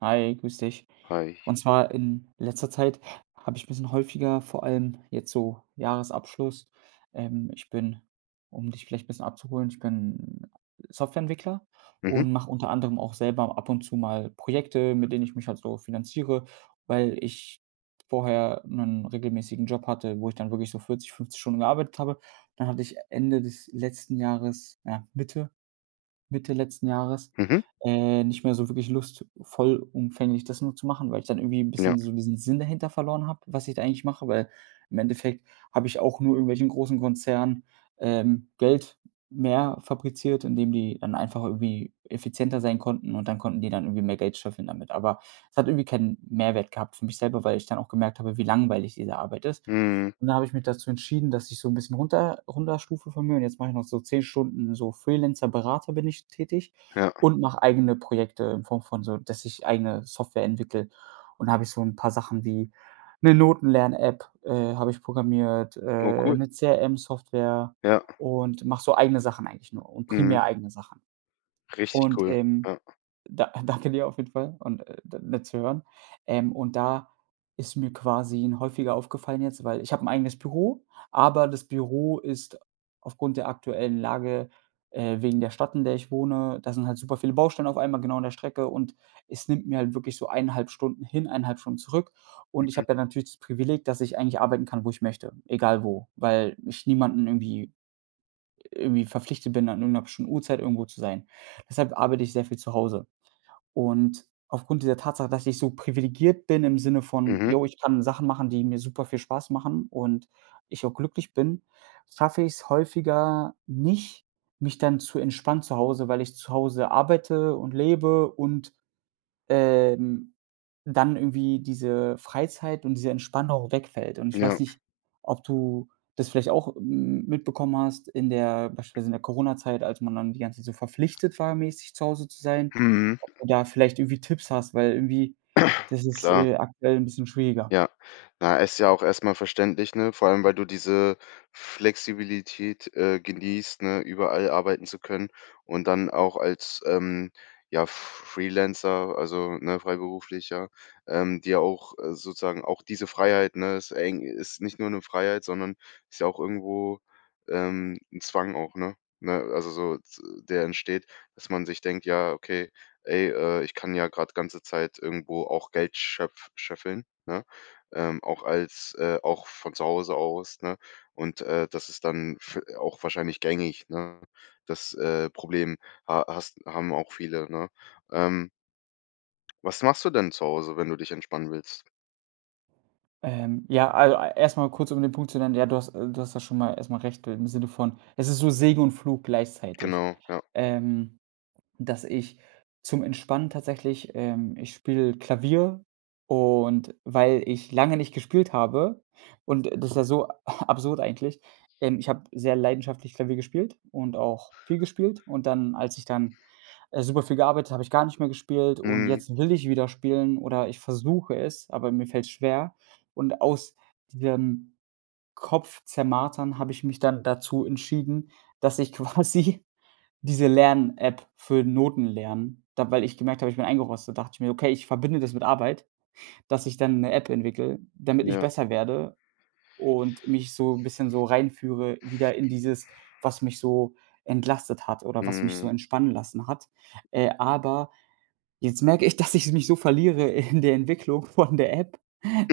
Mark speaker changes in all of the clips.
Speaker 1: Hi, grüß dich.
Speaker 2: Reich.
Speaker 1: Und zwar in letzter Zeit habe ich ein bisschen häufiger, vor allem jetzt so Jahresabschluss ich bin, um dich vielleicht ein bisschen abzuholen, ich bin Softwareentwickler
Speaker 2: Mhm,
Speaker 1: und mache unter anderem auch selber ab und zu mal Projekte, mit denen ich mich halt so finanziere, weil ich vorher einen regelmäßigen Job hatte, wo ich dann wirklich so 40, 50 Stunden gearbeitet habe. Dann hatte ich Ende des letzten Jahres, ja, Mitte Mitte letzten Jahres
Speaker 2: mhm,
Speaker 1: nicht mehr so wirklich Lust, vollumfänglich das nur zu machen, weil ich dann irgendwie ein
Speaker 2: ja.
Speaker 1: bisschen so diesen Sinn dahinter verloren habe, was ich da eigentlich mache, weil im Endeffekt habe ich auch nur irgendwelchen großen Konzernen Geld mehr fabriziert, indem die dann einfach irgendwie effizienter sein konnten und dann konnten die dann irgendwie mehr Geld scheffeln damit. Aber es hat irgendwie keinen Mehrwert gehabt für mich selber, weil ich dann auch gemerkt habe, wie langweilig diese Arbeit ist.
Speaker 2: Mhm,
Speaker 1: Und dann habe ich mich dazu entschieden, dass ich so ein bisschen runterstufe von mir, und jetzt mache ich noch so 10 Stunden, so Freelancer-Berater bin ich tätig
Speaker 2: ja.
Speaker 1: und mache eigene Projekte in Form von, so dass ich eigene Software entwickle. Und da habe ich so ein paar Sachen wie eine Notenlern-App, habe ich programmiert,
Speaker 2: Oh, cool.
Speaker 1: 'ne CRM-Software,
Speaker 2: Ja,
Speaker 1: und mache so eigene Sachen, eigentlich nur und
Speaker 2: mhm,
Speaker 1: primär eigene Sachen.
Speaker 2: richtig
Speaker 1: Und,
Speaker 2: cool. Ja,
Speaker 1: da danke dir auf jeden Fall, und, d nett zu hören. Und da ist mir quasi 'n häufiger aufgefallen jetzt, weil ich habe ein eigenes Büro, aber das Büro ist aufgrund der aktuellen Lage, wegen der Stadt, in der ich wohne, da sind halt super viele Baustellen auf einmal genau an der Strecke, und es nimmt mir halt wirklich so 1,5 Stunden hin, 1,5 Stunden zurück. Und ich habe ja natürlich das Privileg, dass ich eigentlich arbeiten kann, wo ich möchte, egal wo, weil ich niemanden irgendwie verpflichtet bin, an irgendeiner bestimmten Uhrzeit irgendwo zu sein. Deshalb arbeite ich sehr viel zu Hause. Und aufgrund dieser Tatsache, dass ich so privilegiert bin, im Sinne von:
Speaker 2: mhm,
Speaker 1: „Jo, ich kann Sachen machen, die mir super viel Spaß machen und ich auch glücklich bin“, schaffe ich es häufiger nicht, mich dann zu entspannen zu Hause, weil ich zu Hause arbeite und lebe und ähm, dann irgendwie diese Freizeit und diese Entspannung wegfällt. Und ich
Speaker 2: ja,
Speaker 1: weiß nicht, ob du das vielleicht auch, mitbekommen hast in der, beispielsweise in der Corona-Zeit, als man dann die ganze Zeit so verpflichtet war, mäßig zu Hause zu sein,
Speaker 2: mhm,
Speaker 1: ob du da vielleicht irgendwie Tipps hast, weil irgendwie das ist,
Speaker 2: klar.
Speaker 1: aktuell ein bisschen schwieriger.
Speaker 2: Ja. Na, ist ja auch erstmal verständlich, ne? Vor allem, weil du diese Flexibilität, genießt, ne, überall arbeiten zu können und dann auch als, ja, Freelancer, also, ne, Freiberuflicher, dir auch, sozusagen auch diese Freiheit, ne, ist nicht nur eine Freiheit, sondern ist ja auch irgendwo, 'n Zwang auch, ne? Ne, also so z der entsteht, dass man sich denkt: „Ja, okay, ey, ich kann ja gerade ganze Zeit irgendwo auch Geld schöpf scheffeln", ne? Auch als auch von zu Hause aus, ne? Und, das ist dann v auch wahrscheinlich gängig, ne? Das, Problem ha hast haben auch viele, ne? Ähm, was machst du denn zu Hause, wenn du dich entspannen willst?
Speaker 1: Ja, also, erst mal kurz, um den Punkt zu nennen, ja, du hast, du hast da schon mal erstmal mal recht, im Sinne von, es ist so Segen und Fluch gleichzeitig.
Speaker 2: Genau, ja.
Speaker 1: Ähm Dass ich zum Entspannen tatsächlich, ich spiele Klavier, und weil ich lange nicht gespielt habe, und das ist ja so absurd eigentlich, ich habe sehr leidenschaftlich Klavier gespielt und auch viel gespielt, und dann, als ich dann, super viel gearbeitet habe, ich gar nicht mehr gespielt, und
Speaker 2: Mhm,
Speaker 1: jetzt will ich wieder spielen oder ich versuche es, aber mir fällt schwer, und aus diesem Kopfzermartern habe ich mich dann dazu entschieden, dass ich quasi diese Lern-App für Notenlernen, da weil ich gemerkt habe, ich bin eingerostet, dachte ich mir: „Okay, ich verbinde das mit Arbeit, dass ich dann eine App entwickle, damit ich
Speaker 2: ja,
Speaker 1: besser werde und mich so 'n bisschen so reinführe wieder in dieses, was mich so entlastet hat oder was mich so
Speaker 2: mhm,
Speaker 1: entspannen lassen hat.“ Aber jetzt merke ich, dass ich mich so verliere in der Entwicklung von der App,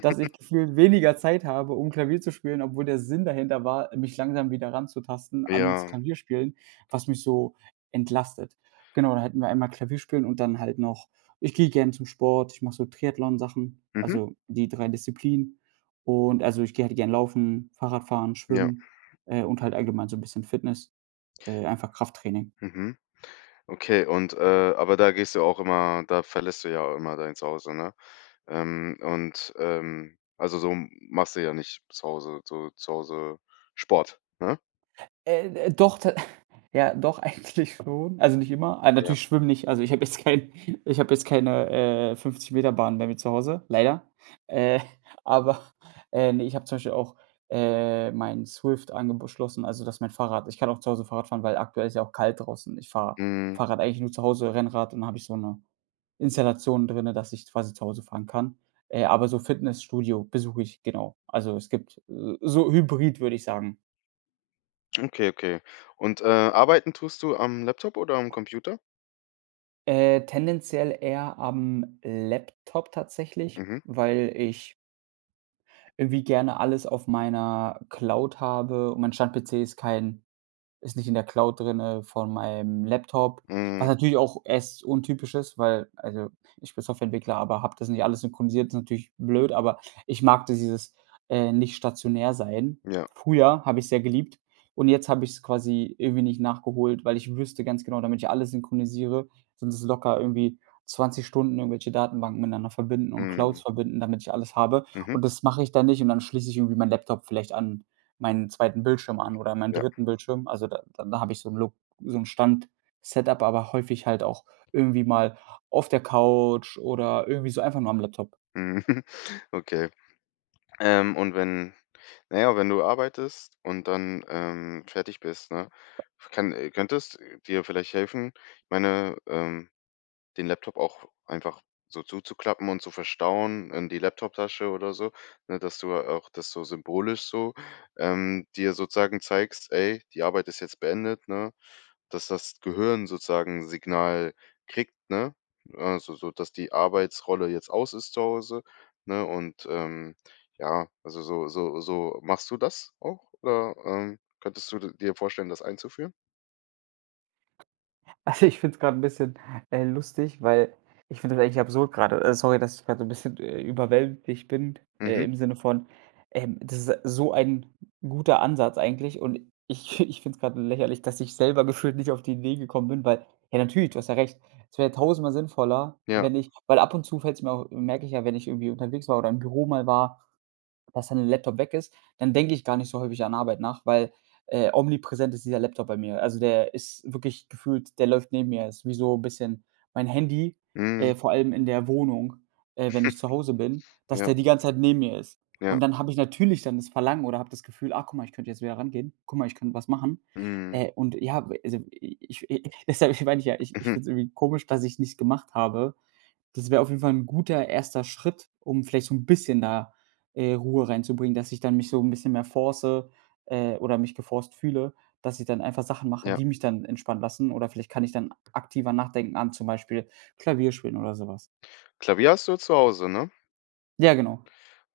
Speaker 1: dass ich gefühlt weniger Zeit habe, um Klavier zu spielen, obwohl der Sinn dahinter war, mich langsam wieder ranzutasten ans
Speaker 2: ja,
Speaker 1: Klavierspielen, was mich so entlastet. Genau, da hätten wir einmal Klavierspielen, und dann halt noch, ich gehe gern zum Sport, ich mache so Triathlon-Sachen,
Speaker 2: mhm,
Speaker 1: also die 3 Disziplinen. Und also, ich gehe halt gern laufen, Fahrradfahren,
Speaker 2: ja,
Speaker 1: schwimmen, und halt allgemein so ein bisschen Fitness, einfach Krafttraining.
Speaker 2: mhm. Okay, und, aber da verlässt du ja immer dein Zuhause, ne? Und also, so machst du ja nicht zu Hause Sport, ne?
Speaker 1: Doch, ta Ja, doch, eigentlich schon. Also, nicht immer. Ah,
Speaker 2: Ja.
Speaker 1: natürlich schwimmen nicht. Also, ich habe jetzt kein ich habe jetzt keine, 50 Meter Bahn bei mir zu Hause, leider. Äh, aber, ne, ich habe zum Beispiel auch, mein Swift angeb schlossen, also, dass mein Fahrrad, ich kann auch zu Hause Fahrrad fahren, weil aktuell ist ja auch kalt draußen. Ich fahre
Speaker 2: Mhm.
Speaker 1: Fahrrad eigentlich nur zu Hause, Rennrad, und dann habe ich so eine Installation drinne, dass ich quasi zu Hause fahren kann. Aber so Fitnessstudio besuche ich, genau. Also, es gibt, so Hybrid, würde ich sagen.
Speaker 2: Okay, okay. Und, arbeiten tust du am Laptop oder am Computer?
Speaker 1: Tendenziell eher am Laptop tatsächlich,
Speaker 2: Mhm.
Speaker 1: weil ich irgendwie gerne alles auf meiner Cloud habe, und mein Stand-PC ist kein ist nicht in der Cloud drinne von meinem Laptop, was
Speaker 2: Mhm.
Speaker 1: natürlich auch erst untypisch ist, weil also, ich bin Softwareentwickler, aber habe das nicht alles synchronisiert, ist natürlich blöd, aber ich mag dieses, nicht stationär sein.
Speaker 2: Ja.
Speaker 1: Früher habe ich's sehr geliebt, und jetzt habe ich es quasi irgendwie nicht nachgeholt, weil ich wüsste ganz genau, damit ich alles synchronisiere, sind es locker irgendwie 20 Stunden irgendwelche Datenbanken miteinander verbinden und
Speaker 2: Mhm.
Speaker 1: Clouds verbinden, damit ich alles habe.
Speaker 2: Mhm.
Speaker 1: Und das mache ich dann nicht, und dann schließe ich irgendwie meinen Laptop vielleicht an meinen zweiten Bildschirm an oder meinen
Speaker 2: Ja.
Speaker 1: dritten Bildschirm. Also, da dann habe ich so ein Lo so 'n Stand-Setup, aber häufig halt auch irgendwie mal auf der Couch oder irgendwie so einfach nur am Laptop.
Speaker 2: Mhm. Okay. Und wenn naja, wenn du arbeitest und dann, fertig bist, ne, kann könntest dir vielleicht helfen? Ich meine, den Laptop auch einfach so zuzuklappen und zu verstauen in die Laptoptasche oder so, ne, dass du auch das so symbolisch so, dir sozusagen zeigst: „Ey, die Arbeit ist jetzt beendet", ne? Dass das Gehirn sozusagen 'n Signal kriegt, ne? Also, so, dass die Arbeitsrolle jetzt aus ist zu Hause, ne? Und, ja, also so machst du das auch oder, könntest du dir vorstellen, das einzuführen?
Speaker 1: Also, ich finde es grad 'n bisschen, lustig, weil ich finde das eigentlich absurd gerade. Sorry, dass ich gerade so ein bisschen, überwältigt bin,
Speaker 2: Mhm.
Speaker 1: im Sinne von, das ist so ein guter Ansatz eigentlich, und ich ich finde es grad lächerlich, dass ich selber gefühlt nicht auf die Idee gekommen bin, weil, ja, natürlich, du hast ja recht. Es wäre tausendmal sinnvoller,
Speaker 2: Ja.
Speaker 1: wenn ich, weil ab und zu fällt's mir auch, merke ich ja, wenn ich irgendwie unterwegs war oder im Büro mal war, dass dann der Laptop weg ist, dann denke ich gar nicht so häufig an Arbeit nach, weil, omnipräsent ist dieser Laptop bei mir. Also, der ist wirklich gefühlt, der läuft neben mir. Ist wie so 'n bisschen mein Handy,
Speaker 2: Mhm.
Speaker 1: vor allem in der Wohnung, wenn ich zu Hause bin, dass
Speaker 2: Ja,
Speaker 1: der die ganze Zeit neben mir ist. Und
Speaker 2: ja.
Speaker 1: dann habe ich natürlich dann das Verlangen oder habe das Gefühl: „Ah, guck mal, ich könnte jetzt wieder rangehen. Guck mal, ich könnte was machen.“
Speaker 2: Mhm. Mhm.
Speaker 1: Und ja, also, i ich deshalb meine ich ja, ich finde es irgendwie komisch, dass ich's nicht gemacht habe. Das wäre auf jeden Fall 'n guter erster Schritt, um vielleicht so 'n bisschen da, Ruhe reinzubringen, dass ich dann mich so 'n bisschen mehr force, oder mich geforst fühle, dass ich dann einfach Sachen mache,
Speaker 2: Ja.
Speaker 1: die mich dann entspannen lassen, oder vielleicht kann ich dann aktiver nachdenken an zum Beispiel Klavier spielen oder so was.
Speaker 2: Klavier hast du zu Hause, ne?
Speaker 1: Ja, genau.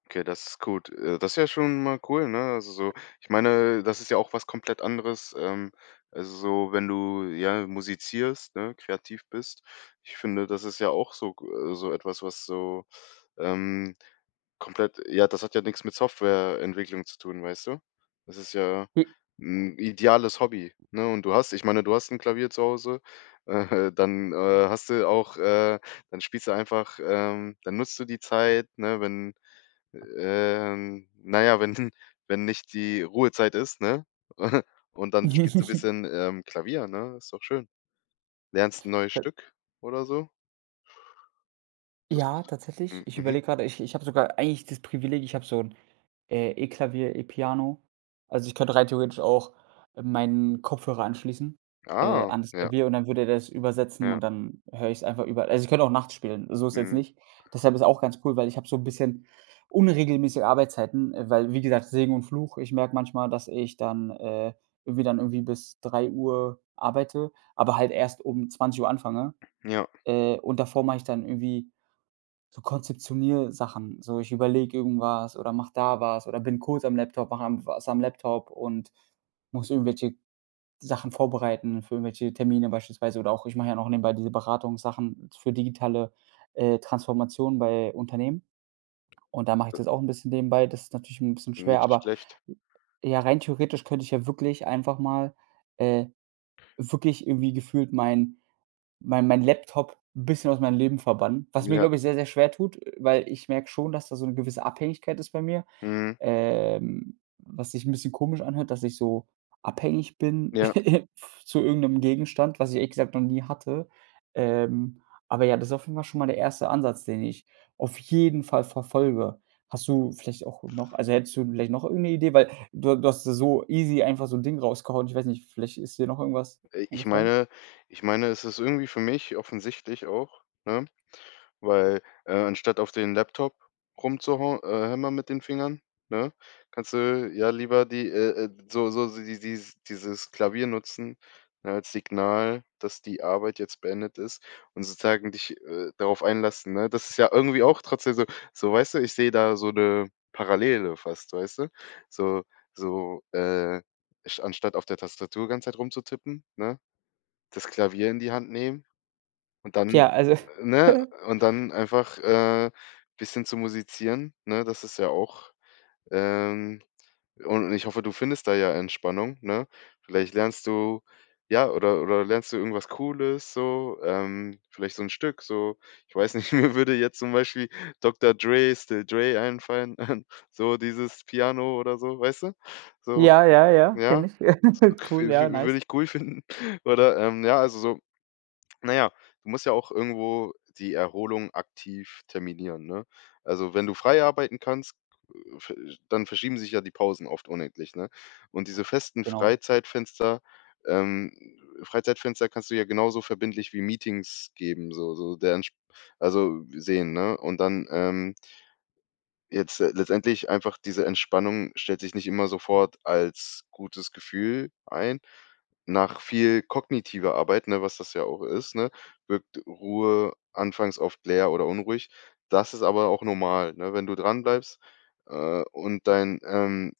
Speaker 2: Okay, das ist gut. Das ist ja schon mal cool, ne? Also so ich meine, das ist ja auch was komplett anderes, also so, wenn du, ja, musizierst, ne, kreativ bist. Ich finde, das ist ja auch so so etwas, was so, ähm Komplett ja, das hat ja nichts mit Softwareentwicklung zu tun, weißt du? Das ist ja
Speaker 1: J
Speaker 2: 'n ideales Hobby, ne? Und du hast ich meine, du hast 'n Klavier zu Hause, äh, dann, äh, hast du auch äh, dann spielst du einfach, dann nutzt du die Zeit, ne, wenn, na ja, wenn wenn nicht die Ruhezeit ist, ne? Und dann spielst du bisschen, Klavier, ne? Ist doch schön. Lernst 'n neues Stück oder so? Das
Speaker 1: Ja, tatsächlich.
Speaker 2: mhm,
Speaker 1: Ich
Speaker 2: mhm.
Speaker 1: überlege gerade, ich habe sogar eigentlich das Privileg, ich habe so ein E-Klavier, E-Piano. Also, ich könnte rein theoretisch auch meinen Kopfhörer anschließen,
Speaker 2: Ah,
Speaker 1: an das
Speaker 2: ja,
Speaker 1: Klavier, und dann würde der das übersetzen,
Speaker 2: ja,
Speaker 1: und dann höre ich es einfach überall. Also, ich könnte auch nachts spielen, so ist jetzt
Speaker 2: mhm,
Speaker 1: nicht. Deshalb ist auch ganz cool, weil ich habe so ein bisschen unregelmäßige Arbeitszeiten, weil, wie gesagt, Segen und Fluch. Ich merke manchmal, dass ich dann, irgendwie bis 3 Uhr arbeite, aber halt erst um 20 Uhr anfange,
Speaker 2: ja.
Speaker 1: und davor mache ich dann irgendwie so konzeptioniere Sachen. So, ich überlege irgendwas oder mach da was oder bin kurz am Laptop, mache am was am Laptop, und muss irgendwelche Sachen vorbereiten für irgendwelche Termine beispielsweise, oder auch, ich mache ja noch nebenbei diese Beratungssachen für digitale, Transformation bei Unternehmen, und da mache ich das auch ein bisschen nebenbei. Das ist natürlich ein bisschen schwer,
Speaker 2: Nicht
Speaker 1: aber
Speaker 2: schlecht.
Speaker 1: ja, rein theoretisch könnte ich ja wirklich einfach mal, äh wirklich irgendwie gefühlt mein mein Laptop 'n bisschen aus meinem Leben verbannen, was mir,
Speaker 2: Ja,
Speaker 1: glaube ich, sehr, sehr schwer tut, weil ich merke schon, dass da so eine gewisse Abhängigkeit ist bei mir,
Speaker 2: mhm.
Speaker 1: was sich ein bisschen komisch anhört, dass ich so abhängig bin
Speaker 2: Ja,
Speaker 1: zu irgendeinem Gegenstand, was ich ehrlich gesagt noch nie hatte. Ähm, aber ja, das ist auf jeden Fall schon mal der erste Ansatz, den ich auf jeden Fall verfolge. Hast du vielleicht auch noch, also, hättest du vielleicht noch irgendeine Idee? Weil du hast so easy einfach so 'n Ding rausgehauen. Ich weiß nicht, vielleicht ist dir noch irgendwas
Speaker 2: äh, ich
Speaker 1: eingefallen?
Speaker 2: meine ich meine, es ist irgendwie für mich offensichtlich auch, ne? Weil, anstatt auf den Laptop rumzuhau hämmern mit den Fingern, ne, kannst du ja lieber die so dieses Klavier nutzen, ne, als Signal, dass die Arbeit jetzt beendet ist und sozusagen dich, darauf einlassen, ne? Das ist ja irgendwie auch trotzdem so, weißt du, ich sehe da so eine Parallele fast, weißt du? So so, sch anstatt auf der Tastatur ganze Zeit rumzutippen, ne, das Klavier in die Hand nehmen und dann
Speaker 1: Tja, also
Speaker 2: ne? Und dann einfach, bisschen zu musizieren, ne? Das ist ja auch ähm, und ich hoffe, du findest da ja Entspannung, ne? Vielleicht lernst du ja, oder lernst du irgendwas Cooles so, vielleicht so ein Stück, so ich weiß nicht, mir würde jetzt zum Beispiel Dr. Dre, Still Dre einfallen, so dieses Piano oder so, weißt du? So,
Speaker 1: Ja, ja, ja,
Speaker 2: ja,
Speaker 1: kenne ich.
Speaker 2: so,
Speaker 1: Cool, ja,
Speaker 2: würde
Speaker 1: nice.
Speaker 2: ich cool finden oder, ja, also so na ja, du musst ja auch irgendwo die Erholung aktiv terminieren, ne? Also, wenn du frei arbeiten kannst, äh, ver dann verschieben sich ja die Pausen oft unendlich, ne? Und diese festen
Speaker 1: Genau.
Speaker 2: Ähm, Freizeitfenster kannst du ja genauso verbindlich wie Meetings geben, so der Entsp also sehen, ne? Jetzt, letztendlich einfach diese Entspannung stellt sich nicht immer sofort als gutes Gefühl ein. Nach viel kognitiver Arbeit, ne, was das ja auch ist, ne, wirkt Ruhe anfangs oft leer oder unruhig. Das ist aber auch normal, ne? Wenn du dranbleibst, und dein,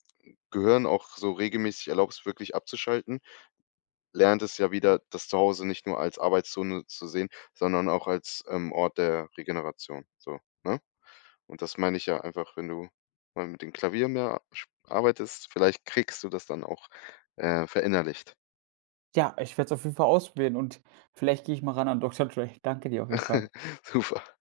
Speaker 2: Gehirn auch so regelmäßig erlaubst, wirklich abzuschalten, lernt es ja wieder, das Zuhause nicht nur als Arbeitszone zu sehen, sondern auch als, Ort der Regeneration, so, ne? Und das meine ich ja einfach, wenn du mal mit dem Klavier mehr sch arbeitest, vielleicht kriegst du das dann auch, verinnerlicht.
Speaker 1: Ja, ich werde es auf jeden Fall ausprobieren, und vielleicht gehe ich mal ran an Dr. Dre. Danke dir auf jeden Fall.
Speaker 2: Super.